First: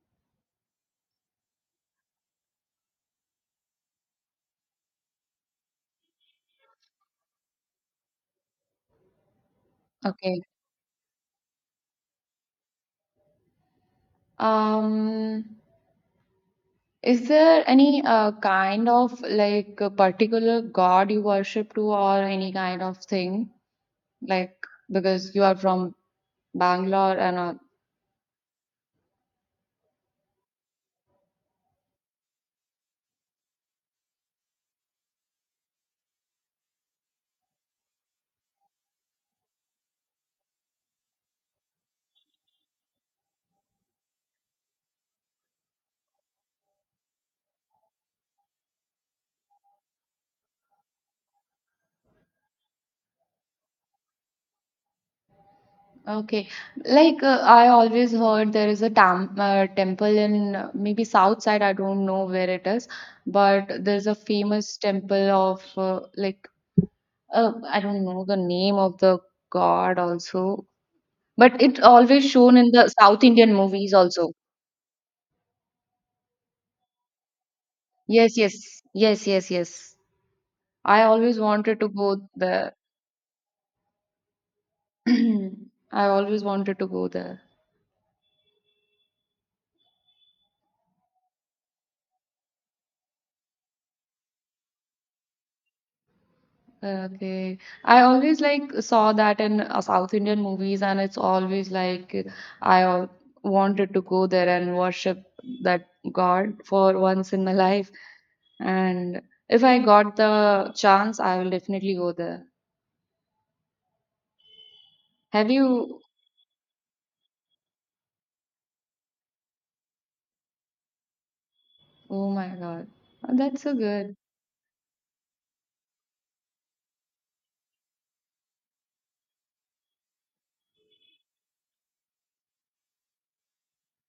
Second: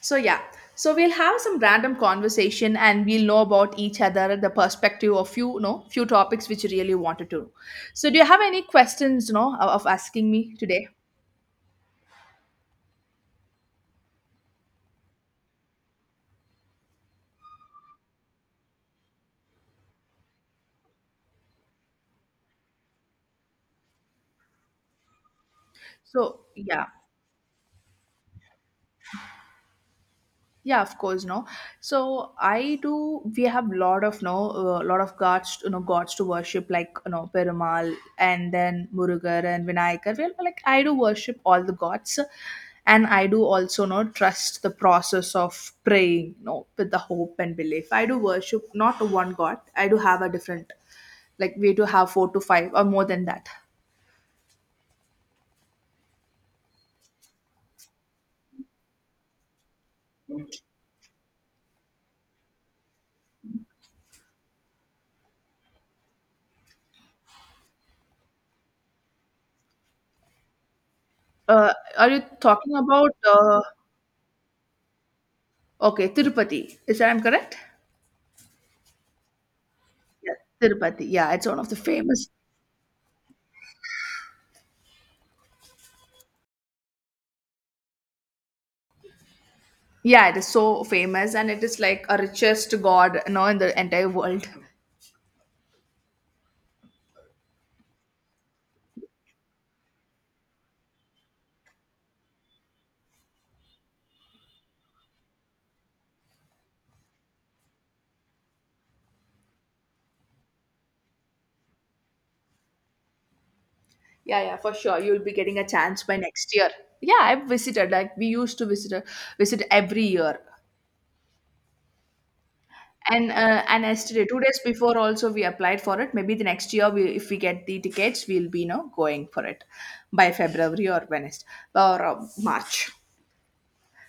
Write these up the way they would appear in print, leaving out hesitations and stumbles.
So yeah, so we'll have some random conversation and we'll know about each other the perspective of few, you know, few topics which you really wanted to know. So do you have any questions, you know, of asking Okay. me today? Um, is there any kind of like a particular god you worship to, or any kind of thing? Like, because you are from So yeah. Bangalore and Yeah, of course, no. So I do. We have lot of no, lot of gods, you know, gods to worship, like you know, Perumal and then Murugar and Vinayakar. Well, like I do worship all the gods, and I do also no trust the process of praying, no, with the hope and belief. I do worship not one god. I do have a different, like we do have four to five or more than that. okay, like I always heard there is a tam temple in maybe south side, I don't know where it is, but there's a famous temple of like I don't know the name of the god also, but it's Are you always shown in talking the about? South Indian movies also. Okay, Tirupati. Is that I'm correct? Yes, yes, yes, yes, yes. Yes, I Tirupati. Yeah, always it's one of the wanted to go famous. there. I always wanted to go there. Yeah, it is so famous and it is like a richest god, you know, in the entire world. Okay. I always like saw that in South Indian movies, and it's always like I al- wanted to go there and worship that God for once in my life. And if I got the chance, I will definitely go there. Yeah, yeah, for sure. You'll be Have getting a you? chance by next year. Yeah, I've visited. Like we used to visit every year. Oh my God. And Oh, that's uh, so and good. yesterday, 2 days before, also we applied for it. Maybe the next year, we if we get the tickets, we'll be you know going for it by February or Wednesday or March.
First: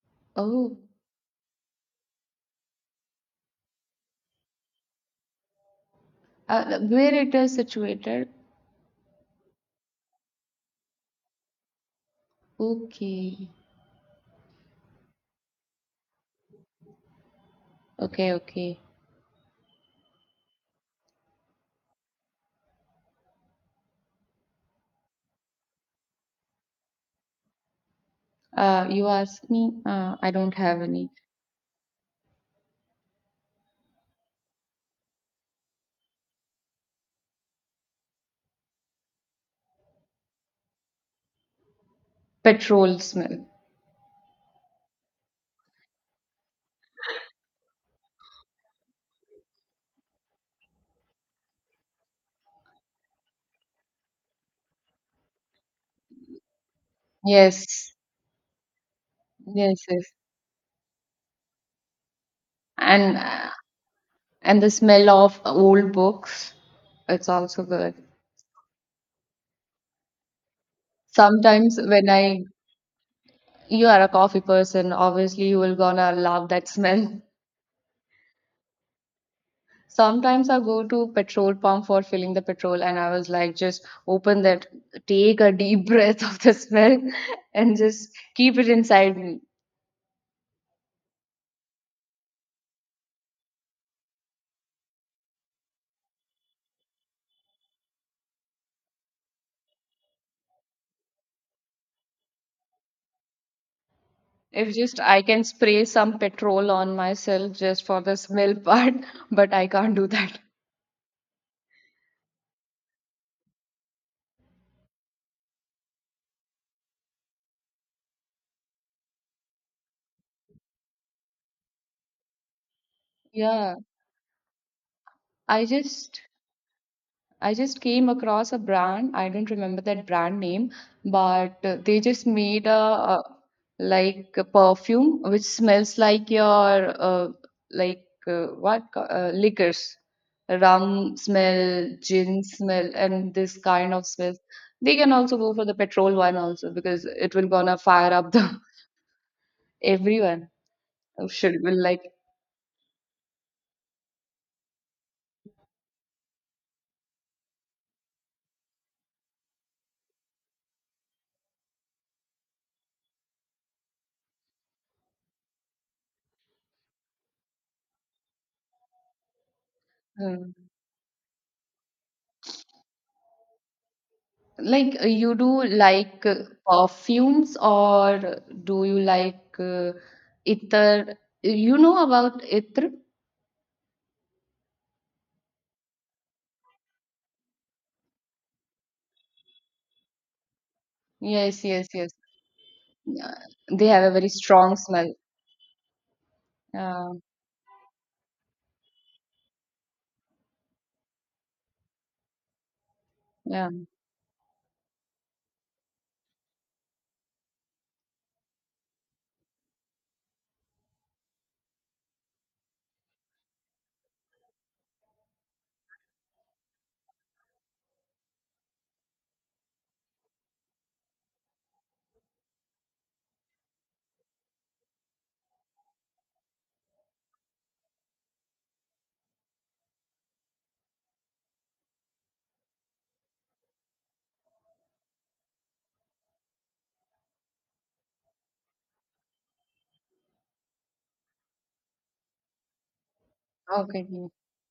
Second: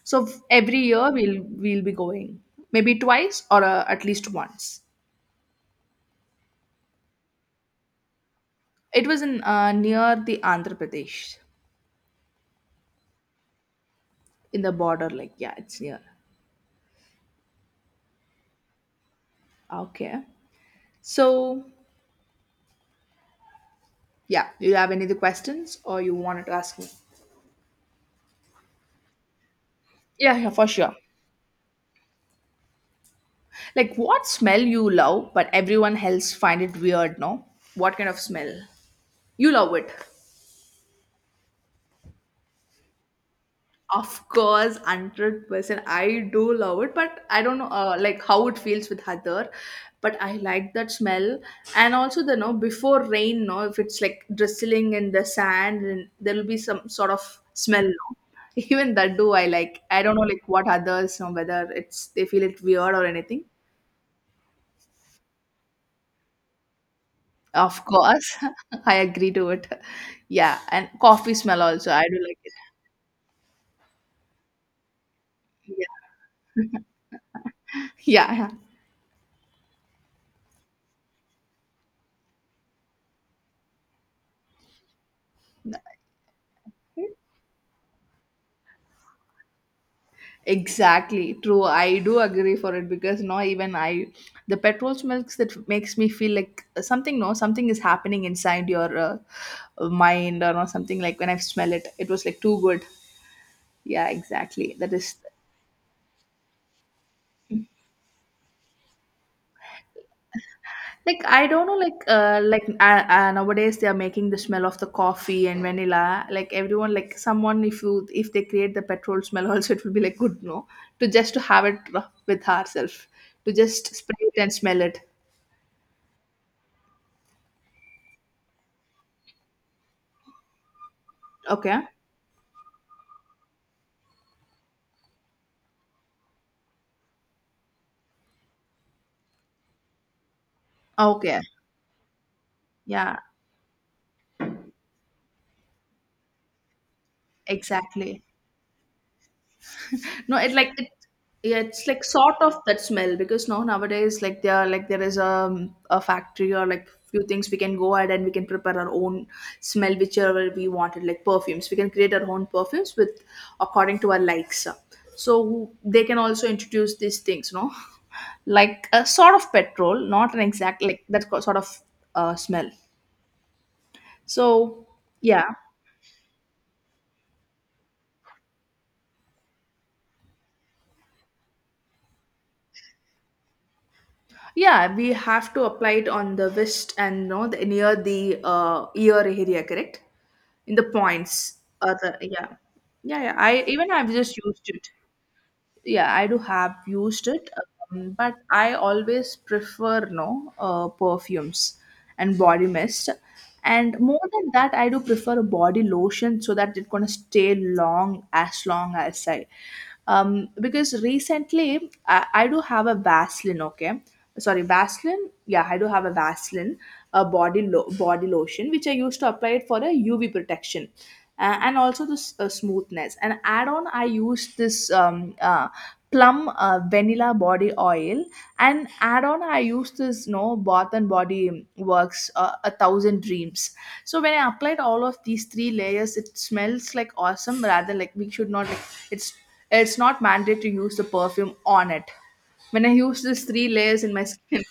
So Oh, every year we'll be going maybe twice or at least once. Where it is situated? It was in near the Andhra Pradesh Okay. in the border. Like yeah, it's near. Okay, okay. Okay. So yeah, do you have any other questions or you wanted to ask me? You ask me, I Yeah, yeah, don't for have sure. any Like what smell you love, but everyone else find it weird? No, what kind of smell you love it? petrol smell. Of course, 100%. I do love it, but I don't know like how it feels with Hadar. But I like that smell. And also the no before rain, no, if it's like drizzling in the sand and there'll be some sort of smell, Yes, no? Even that do I yes, like. I yes. don't know like what others know whether it's they feel it weird or And anything. uh, and the smell of old books, it's also Of good. course. I agree to it. Yeah. And coffee smell Sometimes also. I when do like I, it. you are a coffee person, obviously you will Yeah. gonna love that smell. Yeah. Sometimes I go to petrol pump for filling the petrol, and I was like, just open that, take a deep breath of the smell, Yeah. and just keep it inside me. Exactly, true. I do agree for it because no, the petrol smells that makes me feel like something. No, something is happening inside your mind or no, something like when I smell it, it was like too good. Yeah, If exactly. That just is I can spray some petrol on myself just for the smell part, but I can't do that. like I don't know, nowadays they are making the smell of the coffee and vanilla. Like everyone, like someone, if they create the petrol smell, also it will be like good. No, to just to have it with ourselves, to Yeah, just spray it and smell it. I just I just came across a brand. I don't remember that brand name, but Okay. they just made a like a perfume which smells like your uh, like what liquors, rum Okay. smell, gin smell, Yeah, and this kind of smells. They can also go for the petrol one also because it will gonna fire exactly. up the No, everyone it yeah, should will it's like sort of that smell because now nowadays like there are like there is a factory or like few things we can go ahead and we can prepare our own smell whichever we wanted, like perfumes we can create our own perfumes with according to our likes, so they can also introduce these things, no, like a sort of petrol, not an uh, exact like that sort of smell, so like you yeah. do like perfumes or do you like ether? You know about ether? Yeah, we have to apply it on the wrist and no the, near the ear area, correct? In the points. Yes, yes, Or yes. the, yeah, yeah, Yeah, yeah. I they even have a I've very just used strong it. smell. Yeah, I do have Yeah, used it, but I always prefer no perfumes and body mist. yeah. And more than that, I do prefer a body lotion so that it's gonna stay long as I because recently I do have a Vaseline, okay? Sorry, Vaseline. Yeah, I do have a Vaseline, a body lotion, which I used to apply it for a UV protection, and also the smoothness, and add on I used this plum vanilla body oil, and add on I used this no Bath and Body Works a thousand dreams. So when I applied all of these three layers, it smells like awesome, rather like we should not like, it's it's not mandatory to use the perfume on it when I use these three layers Okay. in my Yeah, skin.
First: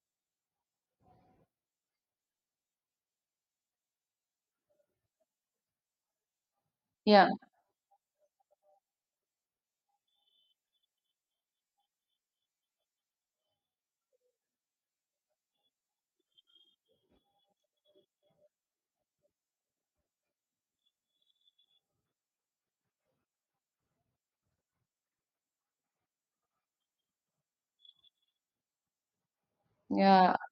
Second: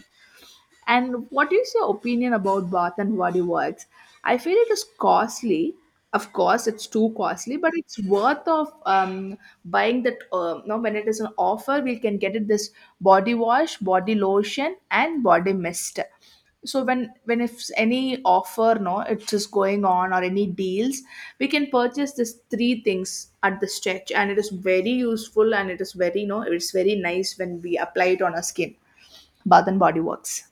And what is your opinion about Bath and Body Works? I feel it is costly. Of course, it's too yeah. costly, but it's worth of buying that. Now, when it is an offer, we can get it this body wash, body lotion, and body mist. So when if any offer, no, it is going on or any deals, we can purchase these three things at the stretch, and it is very useful and it is very, no, it's very nice when we apply it on our skin. Bath and Body Yeah. Works.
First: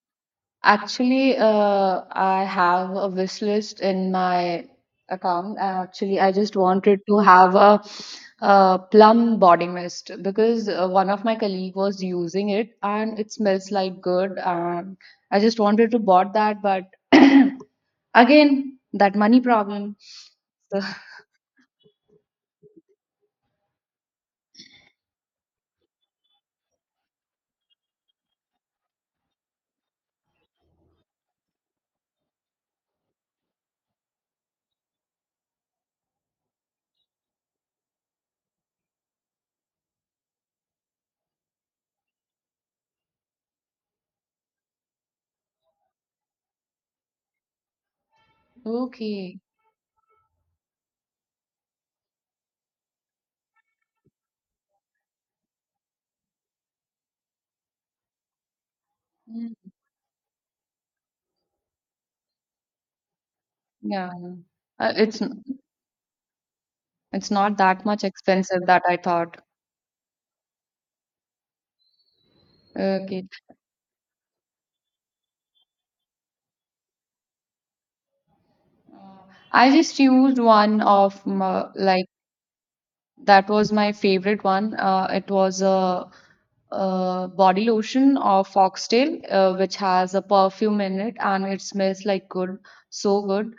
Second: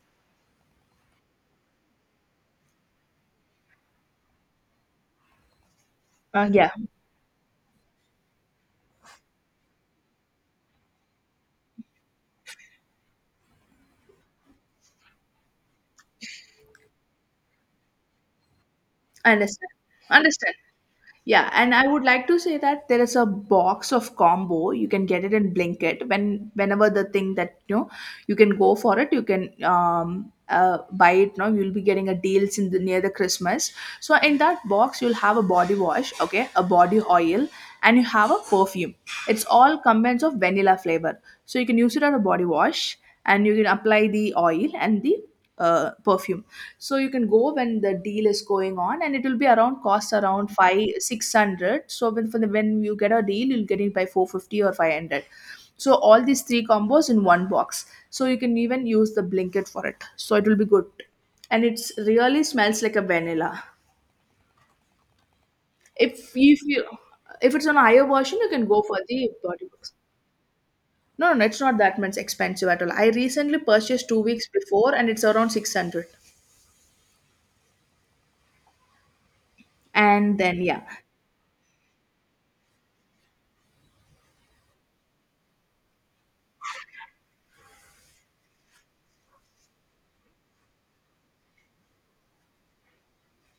Actually, I have a wish list in my account. Actually, I just Yeah, wanted to have a plum body mist because one of my colleague was using it and it smells like good. And I just wanted to bought that, but again, that I money understand. problem. Understand. So, Yeah, and I would like to say that there is a box of combo. You can get it in Blinkit when whenever the thing that you know you can go for it. You can buy it now. You'll be getting a deals in the near the Christmas. So in that box, you'll have a body wash, okay, a body oil, and you have a perfume. It's all combines of vanilla flavor. So you can use it as a body wash, and you can apply the oil and the perfume, so you can go when the deal is going on and it will okay, be around cost around 5 600. So when for the, when you get a deal you'll get it by 450 or 500, so all these three combos in one box, so you can even use the mm, blanket for it, so it will be good, and it's really smells like a vanilla. yeah, uh, it's n- If you, it's if not it's on a that much higher version, you expensive can go that I for the thought. 30 bucks. No, no, no, it's not that much expensive at all. I Okay. recently purchased 2 weeks before and it's around 600. Uh, I just And used then, one yeah. of my, like that was my favorite one. It was a body lotion of Foxtail, which has a perfume in it and it smells like good, so good.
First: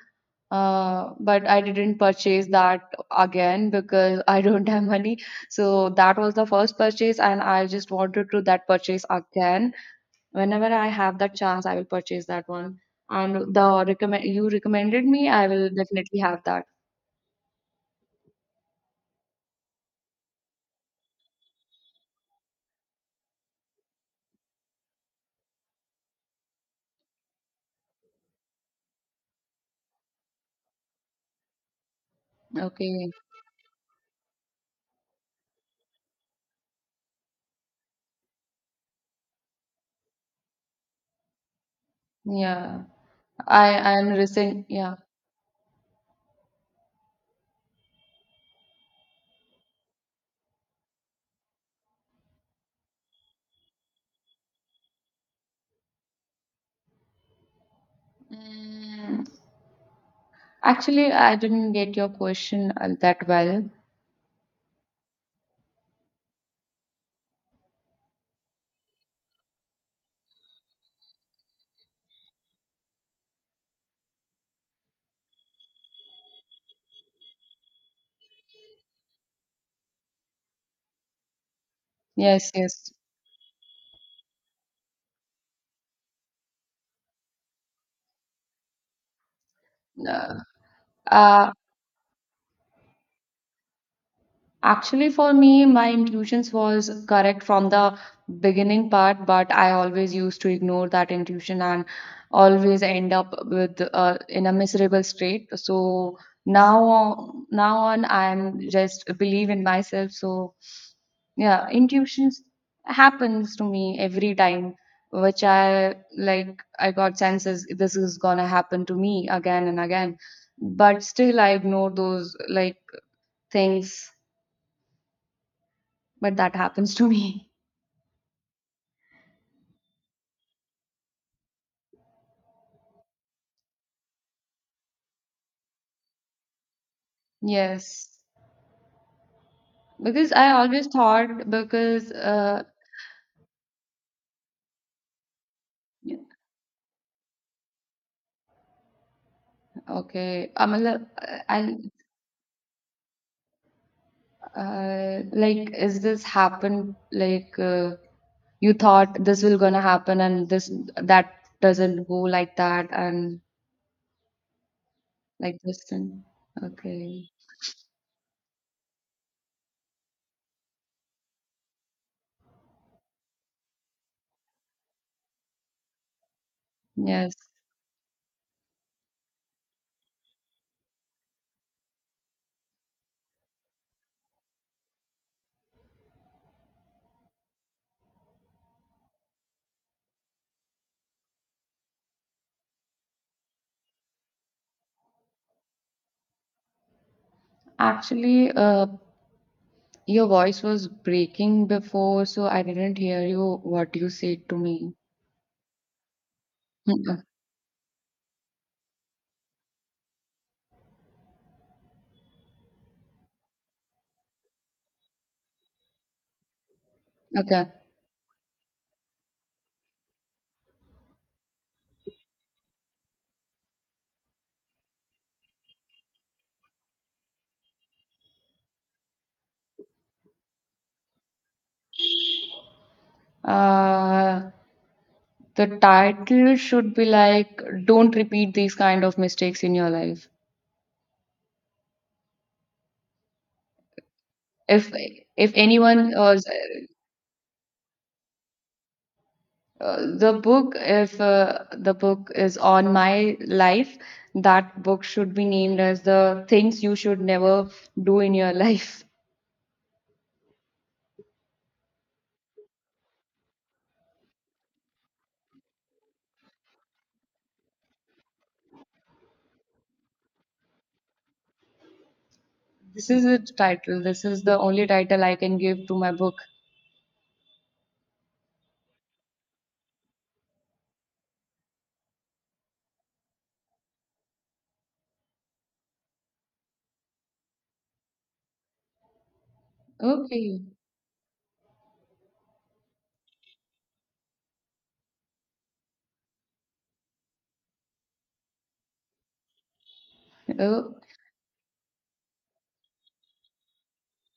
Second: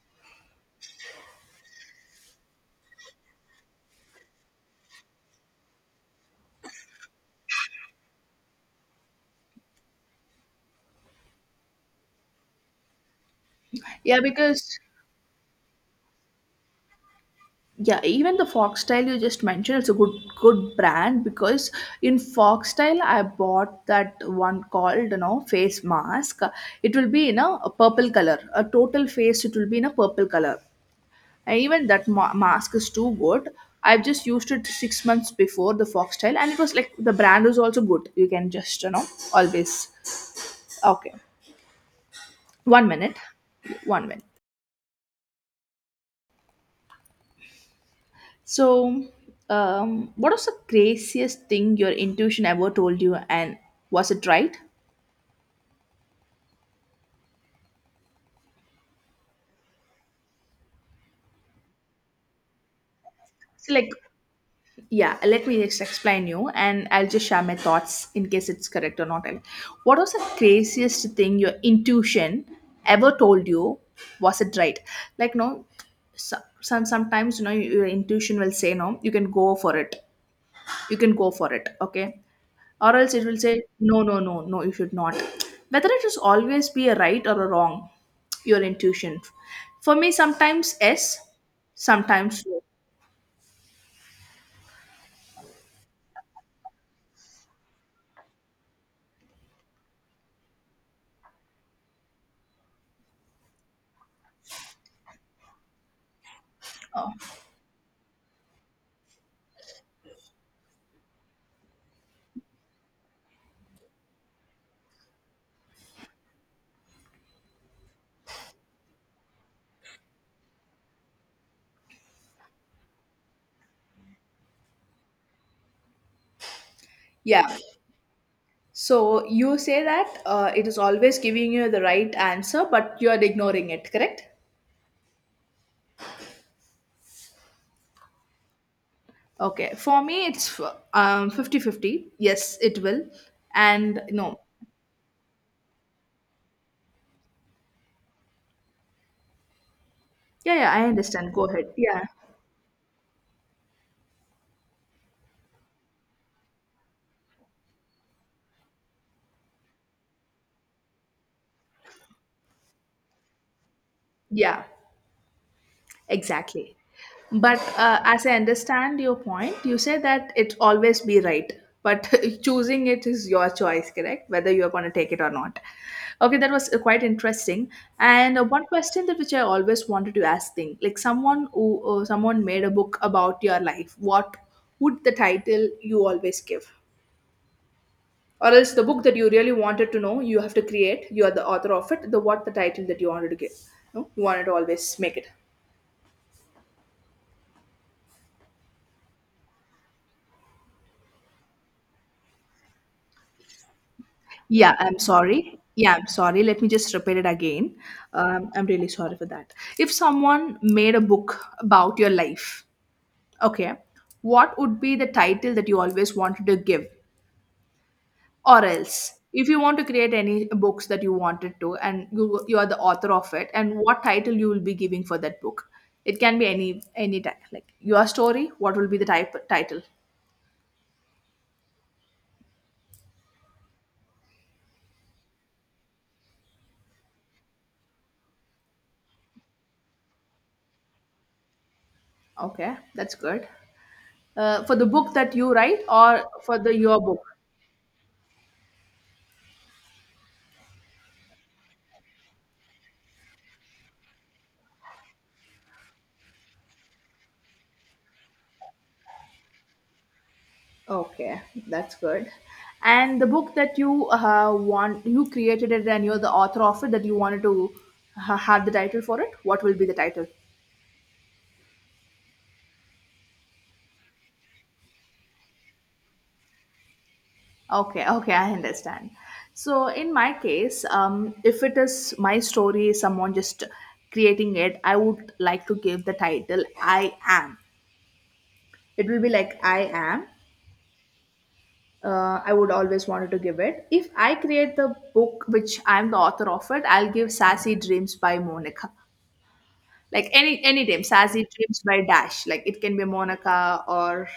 But I didn't purchase that again because I don't have money. So that was the first purchase, and I just wanted to that purchase again. Whenever I have that chance, I will purchase that one. And the Yeah, recommend you because recommended me, I will definitely have that. yeah, even the Foxtel you just mentioned, it's a good brand because in Foxtel I bought that one called you know face mask. It will be in a purple color, a total face. It will be in a purple color, and even that mask is too Okay. good. I've just used it 6 months before the Foxtel, and it was like the brand was also good. You can just you know always okay. Yeah. One minute, I am one minute. recent. Yeah. So, what was the craziest thing your intuition ever told you, and was it right? Mm, actually, I didn't get your question that well. So, like, yeah, let me just explain you, and I'll just share my thoughts in case it's correct or not. What was the craziest thing your intuition ever told you? Was it right? Like, no, sometimes you know your intuition will say no, you can go for it, you can go for it, okay, Yes, yes. or else it will say no no no no you should not, whether it is always be a right or a wrong your intuition. For me Uh, sometimes yes, uh, sometimes no. actually, for me, my intuitions was correct from the beginning part, but I always used to ignore that intuition and always end up with in a miserable state. So now, now on, I'm just believe in myself. So yeah, intuitions happens to me every time, which I like. I got senses this is gonna happen to me again and again, but still I ignore those like things but that happens to me. Yeah, so you say that it is always giving you the right answer but you are ignoring it, correct? Yes, Okay, for me because I it's always thought 50 fifty. because Yes it will and no. okay, Yeah, yeah, I understand, go ahead. I Yeah, uh, like is this happened like you thought this will gonna happen and this that doesn't go like that and yeah. like this and Exactly. okay But as I understand your point, you say that it's always be right. But choosing it is your choice, correct? Whether you are going to take it or not. Okay, that was quite yes interesting. And one question that which I always wanted to ask, thing like someone who someone made a book about your life. What would the title you always give, or else the book that you really wanted to know, you have to create. You are the author of it. The what the title that you wanted to give, no? You wanted to always make it. actually your voice was breaking before so I didn't hear you what you said to Yeah, me. I'm sorry. Yeah, I'm sorry. Let me just repeat Mm, it again. I'm really sorry for that. If someone made a book about your life, okay, what would be the title that you always wanted to give? Okay. Or else, if you want to create any books that you wanted to and you are the author of it, and what title you will be giving for that book? It can be any type, like your story. What will be the type title? Uh, the title should be like "Don't repeat these kind of mistakes in your life." Okay, that's good. For the If book that if you write, anyone or for the your book? The book if the book is on my life, that book should be named as the things you should never do in your life. Okay, that's good. And the book that you want, you created it and you're the author of it, that you wanted to have the title for it, what will be the title? This is its title. This is the only title I can give to my book. Okay, okay, I understand. So, in my case, if it is my story, someone just creating it, I would like to give the title I Am. It will be like I Am. Okay. I would always wanted to give it. If I create the book, which I'm the author of it, I'll give Sassy Dreams by Monica. Like any Oh, name, Sassy Dreams by Dash. Like it can be Monica or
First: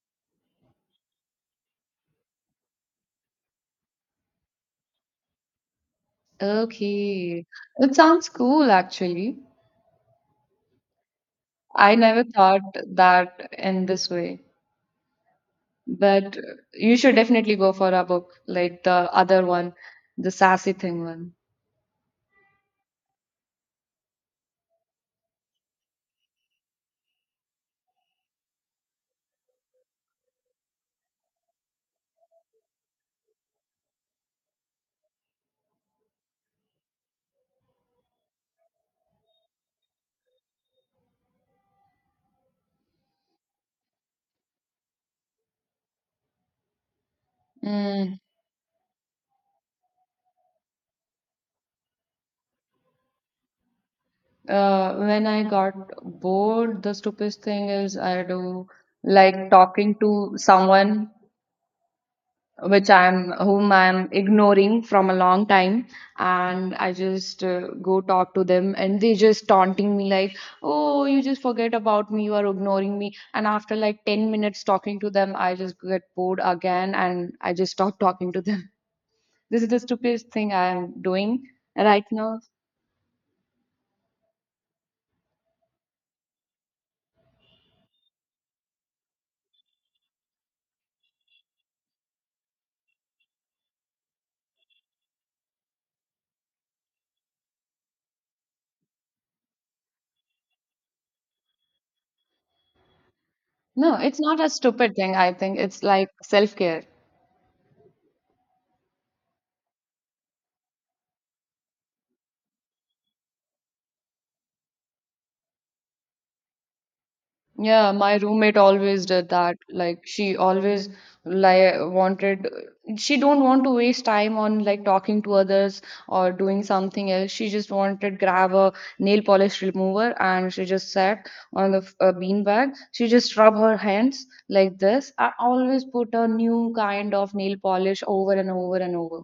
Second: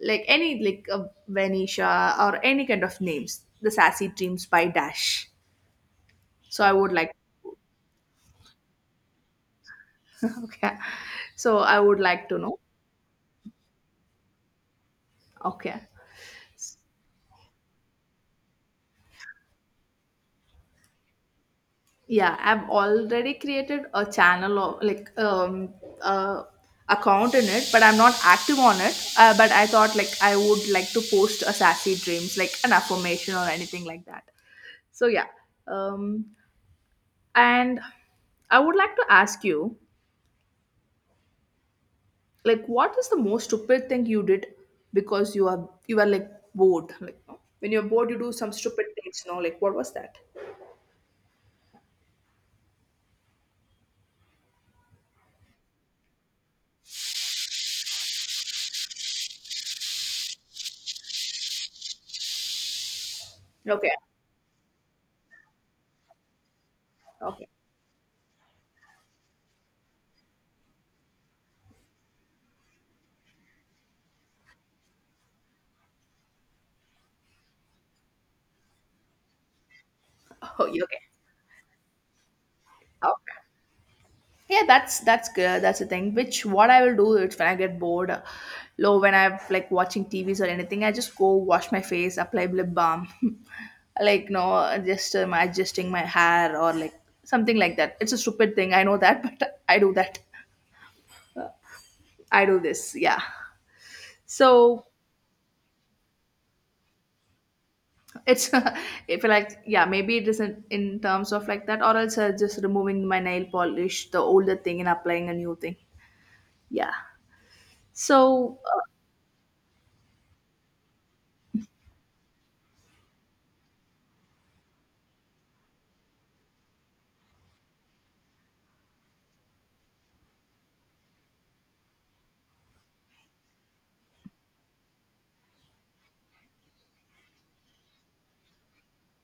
like any like Venetia or any kind of names. The Sassy Dreams by Dash. So I would like. okay. It sounds cool, actually. Okay. So I I would never like to know. thought that in this way. Okay. But you should definitely go for a book like the other one, the sassy thing one. Yeah, I've already created a channel of like uh account in it, but I'm not active on it. But I thought like I would like to post a sassy dreams, like an affirmation or anything like that. So yeah, um, and I would like to ask you, like, what is the most stupid thing you did because you are like bored? Like no? When you're bored, Mm, you do some stupid things. No, like what was that? When I got bored, the stupidest thing is I do like talking to someone which I'm whom Okay, I'm ignoring from a long time, and I just okay, go talk to them, and they just taunting me like, "Oh, you just forget about me. You are ignoring me." And after like 10 minutes talking to them, I just get bored again, and I just stop talking to them. This is the stupidest thing oh, I yeah, okay, am doing right now. okay. Yeah, that's good. That's the thing. Which what I will do is when I get bored, low when I'm like watching TVs or anything, I just go wash my face, apply lip balm, like no, just adjusting my hair or like something like that. It's a stupid thing. I know that, but I do that. I do this. Yeah. No, it's not a So stupid thing, I think. It's like self-care. it's if like yeah maybe it isn't in terms of like that or else just removing my nail polish the older thing and applying a new thing, yeah, Yeah, my roommate so. always did that. Like she always like wanted she don't want to waste time on like talking to others or doing something else. She just wanted grab a nail polish remover and she just sat on the bean bag. She just rub her hands like this. I always put a new kind of nail polish over and over and over.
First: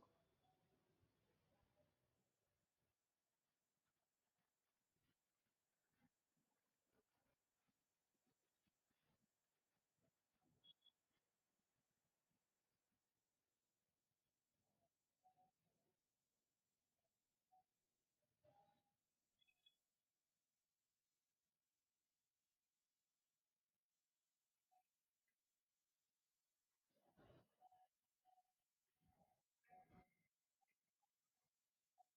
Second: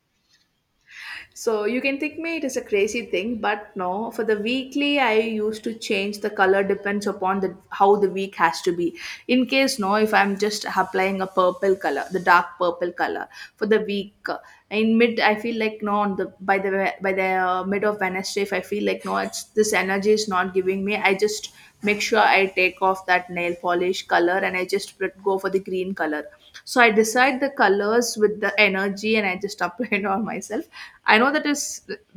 So you can think me it is a crazy thing, but no. For the weekly, I used to change the color depends upon the how the week has to be. In case no, if I'm just applying a purple color, the dark purple color for the week. In mid, I feel like no. On the by the by the mid of Wednesday, if I feel like no, it's this energy is not giving me. I just make sure I take off that nail polish color and I just go for the green color, so I decide the colors with the energy and I just apply it on myself. I know that is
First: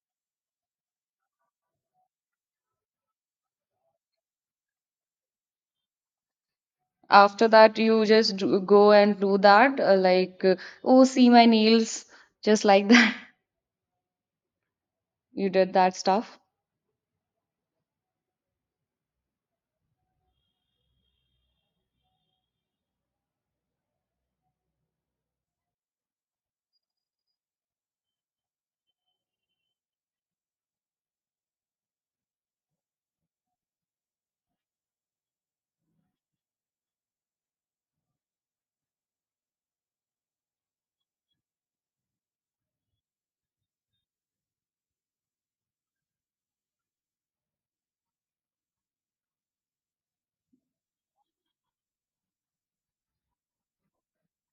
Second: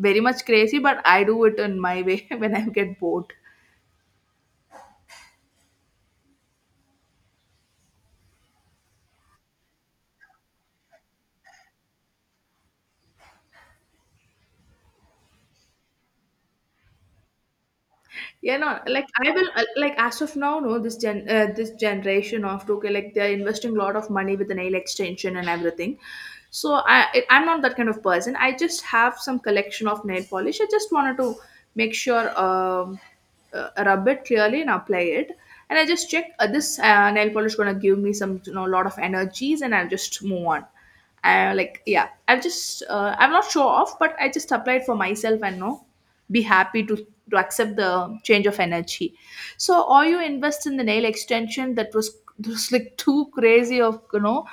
very much crazy, but I do it in my way when I get bored. After that, you just do, go and do that, like, oh, see my nails, just like that. You did that stuff. Yeah, no, like I will, like as of now, no, this this generation of okay, like they're investing a lot of money with the nail extension and everything. So I'm not that kind of person. I just have some collection of nail polish. I just wanted to make sure, rub it clearly and apply it. And I just check this nail polish gonna give me some, you know, lot of energies, and I'll just move on. I like yeah I'm not sure off but I just applied for myself and no, be happy to accept the change of energy. So or you invest in the nail extension, that was just like too crazy of you know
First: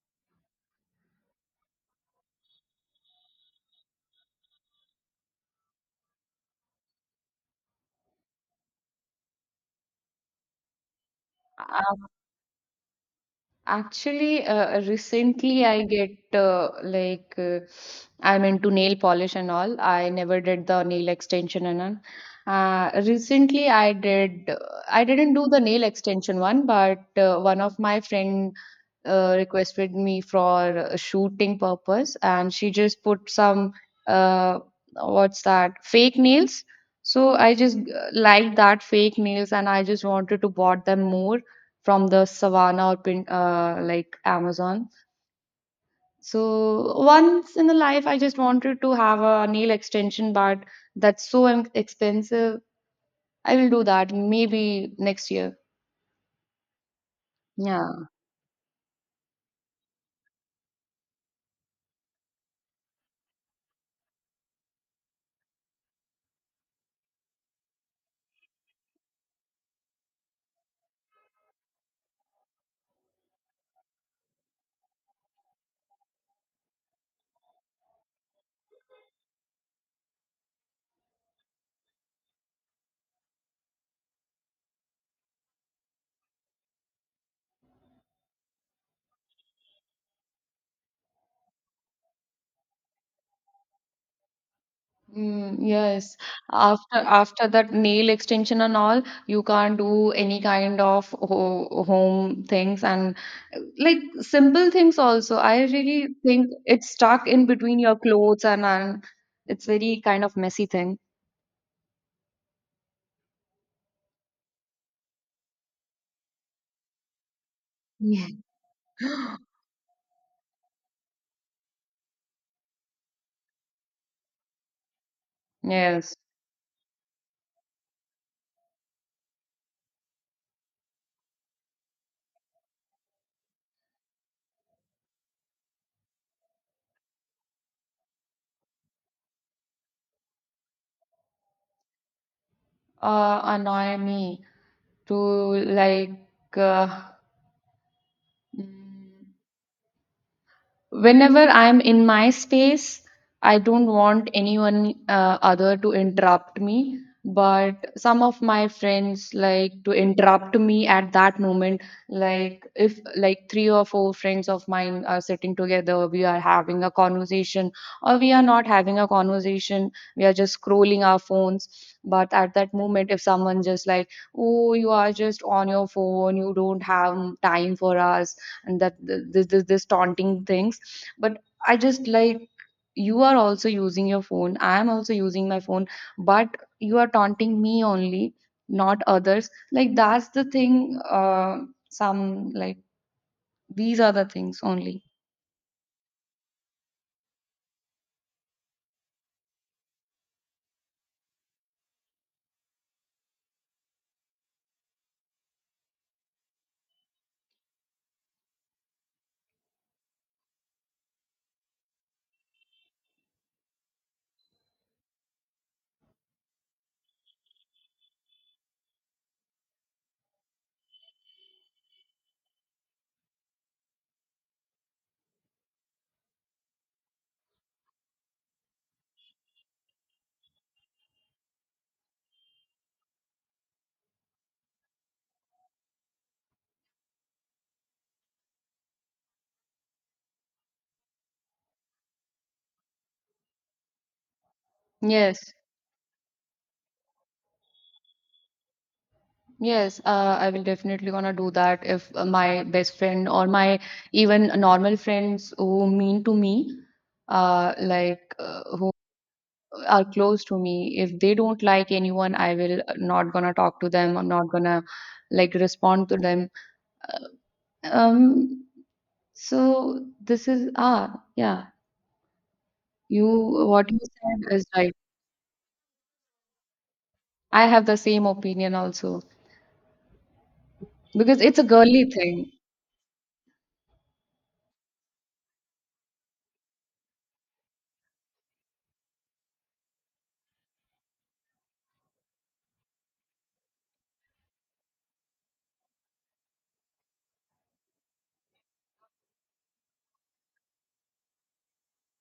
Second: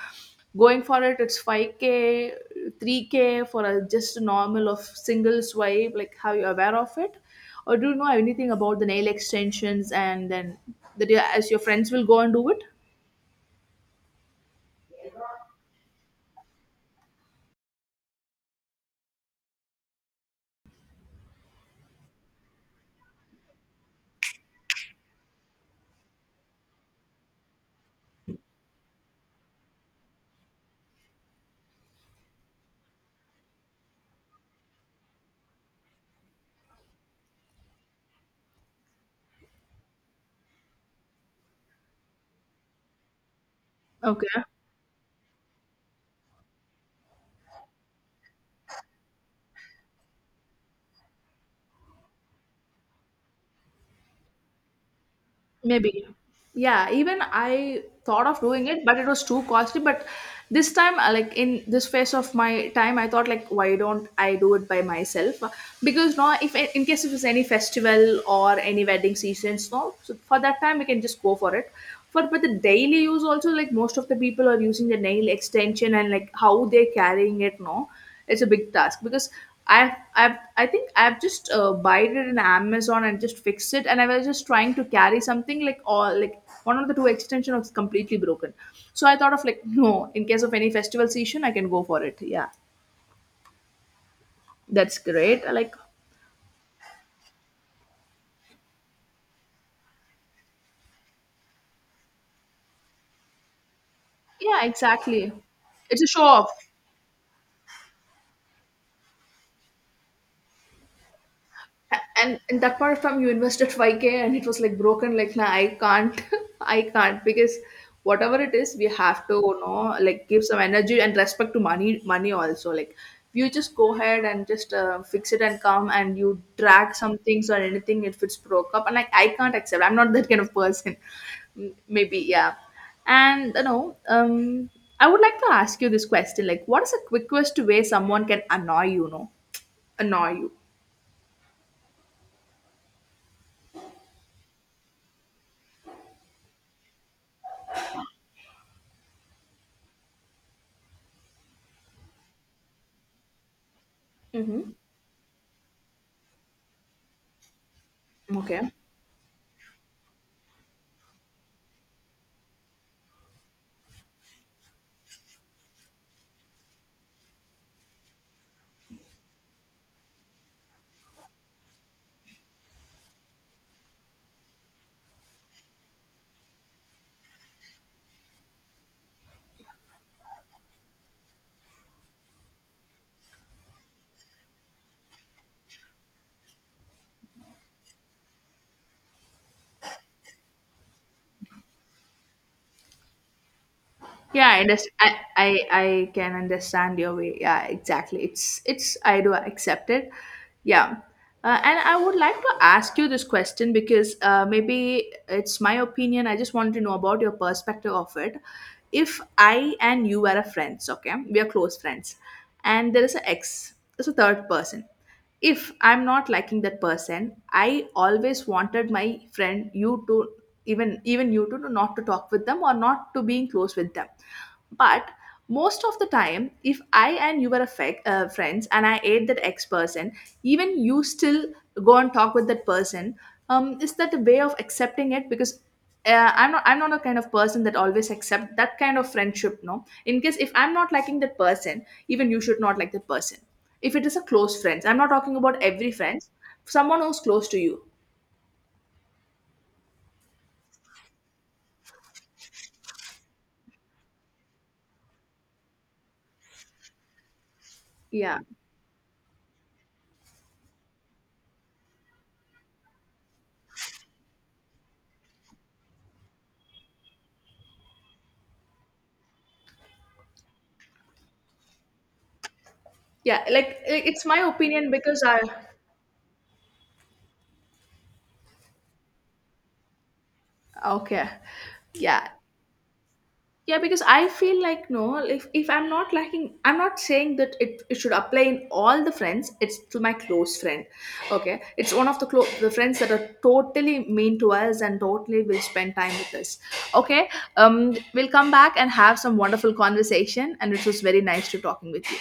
going for it, it's 5k, 3k for a just a normal of single swipe. Like how you aware of it, or do you know anything about the nail extensions and then that you, as your friends Um, will go and do it? actually, recently I get like I'm into nail polish and all. I never did the nail extension and all. Recently I did I didn't do the nail extension one, but one of my friend requested me for a shooting purpose and she just put some uh, what's that fake nails so I just liked that fake nails and I just wanted to bought them more from the savannah or like Okay. amazon so once in the life I just wanted to have a nail extension but that's so expensive. I will do that maybe next year. Maybe. Yeah, even I Yeah. thought of doing it, but it was too costly. But this time, like in this phase of my time, I thought like, why don't I do it by myself? Because now, if in case if it's any festival or any wedding seasons, no, so for that time we can just go for it. For but the daily use also, like most of the people are using the nail extension and like how they're carrying it, no, it's a big task because I think I've just buyed it in Amazon and just fixed it, and I was just trying to carry something like all like one of the two extension was completely broken, so I thought of like no, in case of any festival season, I can go for it. Yeah, that's great. Mm, Like yes. After after that nail extension and all, you can't do any kind of ho home things and like yeah, simple things exactly. also. I It's a really show think off. it's stuck in between your clothes and it's very kind of messy thing. And that part of time, you invested 5k and it was like broken like nah, I can't I can't, because Yeah. whatever it is we have to, you know, like give some energy and respect to money, money also. Like you just go ahead and just fix it and come Yes. and you drag some things or anything if it's broke up and like I can't accept, I'm not that kind of person. Maybe yeah. And you know I would like to ask you this question, like what is the quickest way someone can annoy you, you know, annoy you? Annoy me to like uh, mm, whenever I'm in my space I don't want Hmm. anyone other to interrupt me but some of my Okay. friends like to interrupt me at that moment. Like if like 3 or 4 friends of mine are sitting together, we are having a conversation or we are not having a conversation, we are just scrolling our phones. But at that moment if someone just like, oh, you are just on your phone, you don't have time for us, and that this taunting things, but I just like, you are also using your phone, I am also using my phone, but you are taunting me only, not others. Like that's the thing. Uh, some like these are the Yeah, things I, only. I can understand your way. Yeah, exactly. It's I do accept it. Yeah, and I would like to ask you this question because maybe it's my opinion. I just want to know about your perspective of it. If I and you are a friends, okay, we are close friends, and there is an ex, there's a third person, if I'm not liking that person, I always wanted my friend you to even you two to not to talk with them or not to being close with them, but most of the time if I and you were a friends and I ate that ex person, even you still go and talk with that person. Is that a way of accepting it? Because I'm not a kind of person that always accept that kind of friendship, no, in case if I'm not liking that person, even you should not like that person, if it is a close friends. I'm not talking Yes, about every friends, someone who's close to you. yes, I will definitely gonna do that if my best friend or my even normal friends who mean to me like Yeah, are close to me, if they don't like anyone, I will not gonna talk to them, I'm not gonna like respond to them. Um, so this is ah yeah you yeah, like what you I- it's my said is opinion right, because I. I have the same opinion also Okay. because it's a girly Yeah. thing. Yeah, because I feel like no, if I'm not liking, I'm not saying that it should apply in all the friends. It's to my close friend, okay. It's one of the the friends that are totally mean to us and totally will spend time with us, okay. We'll come back and have some wonderful conversation, and it was very nice to talking with you.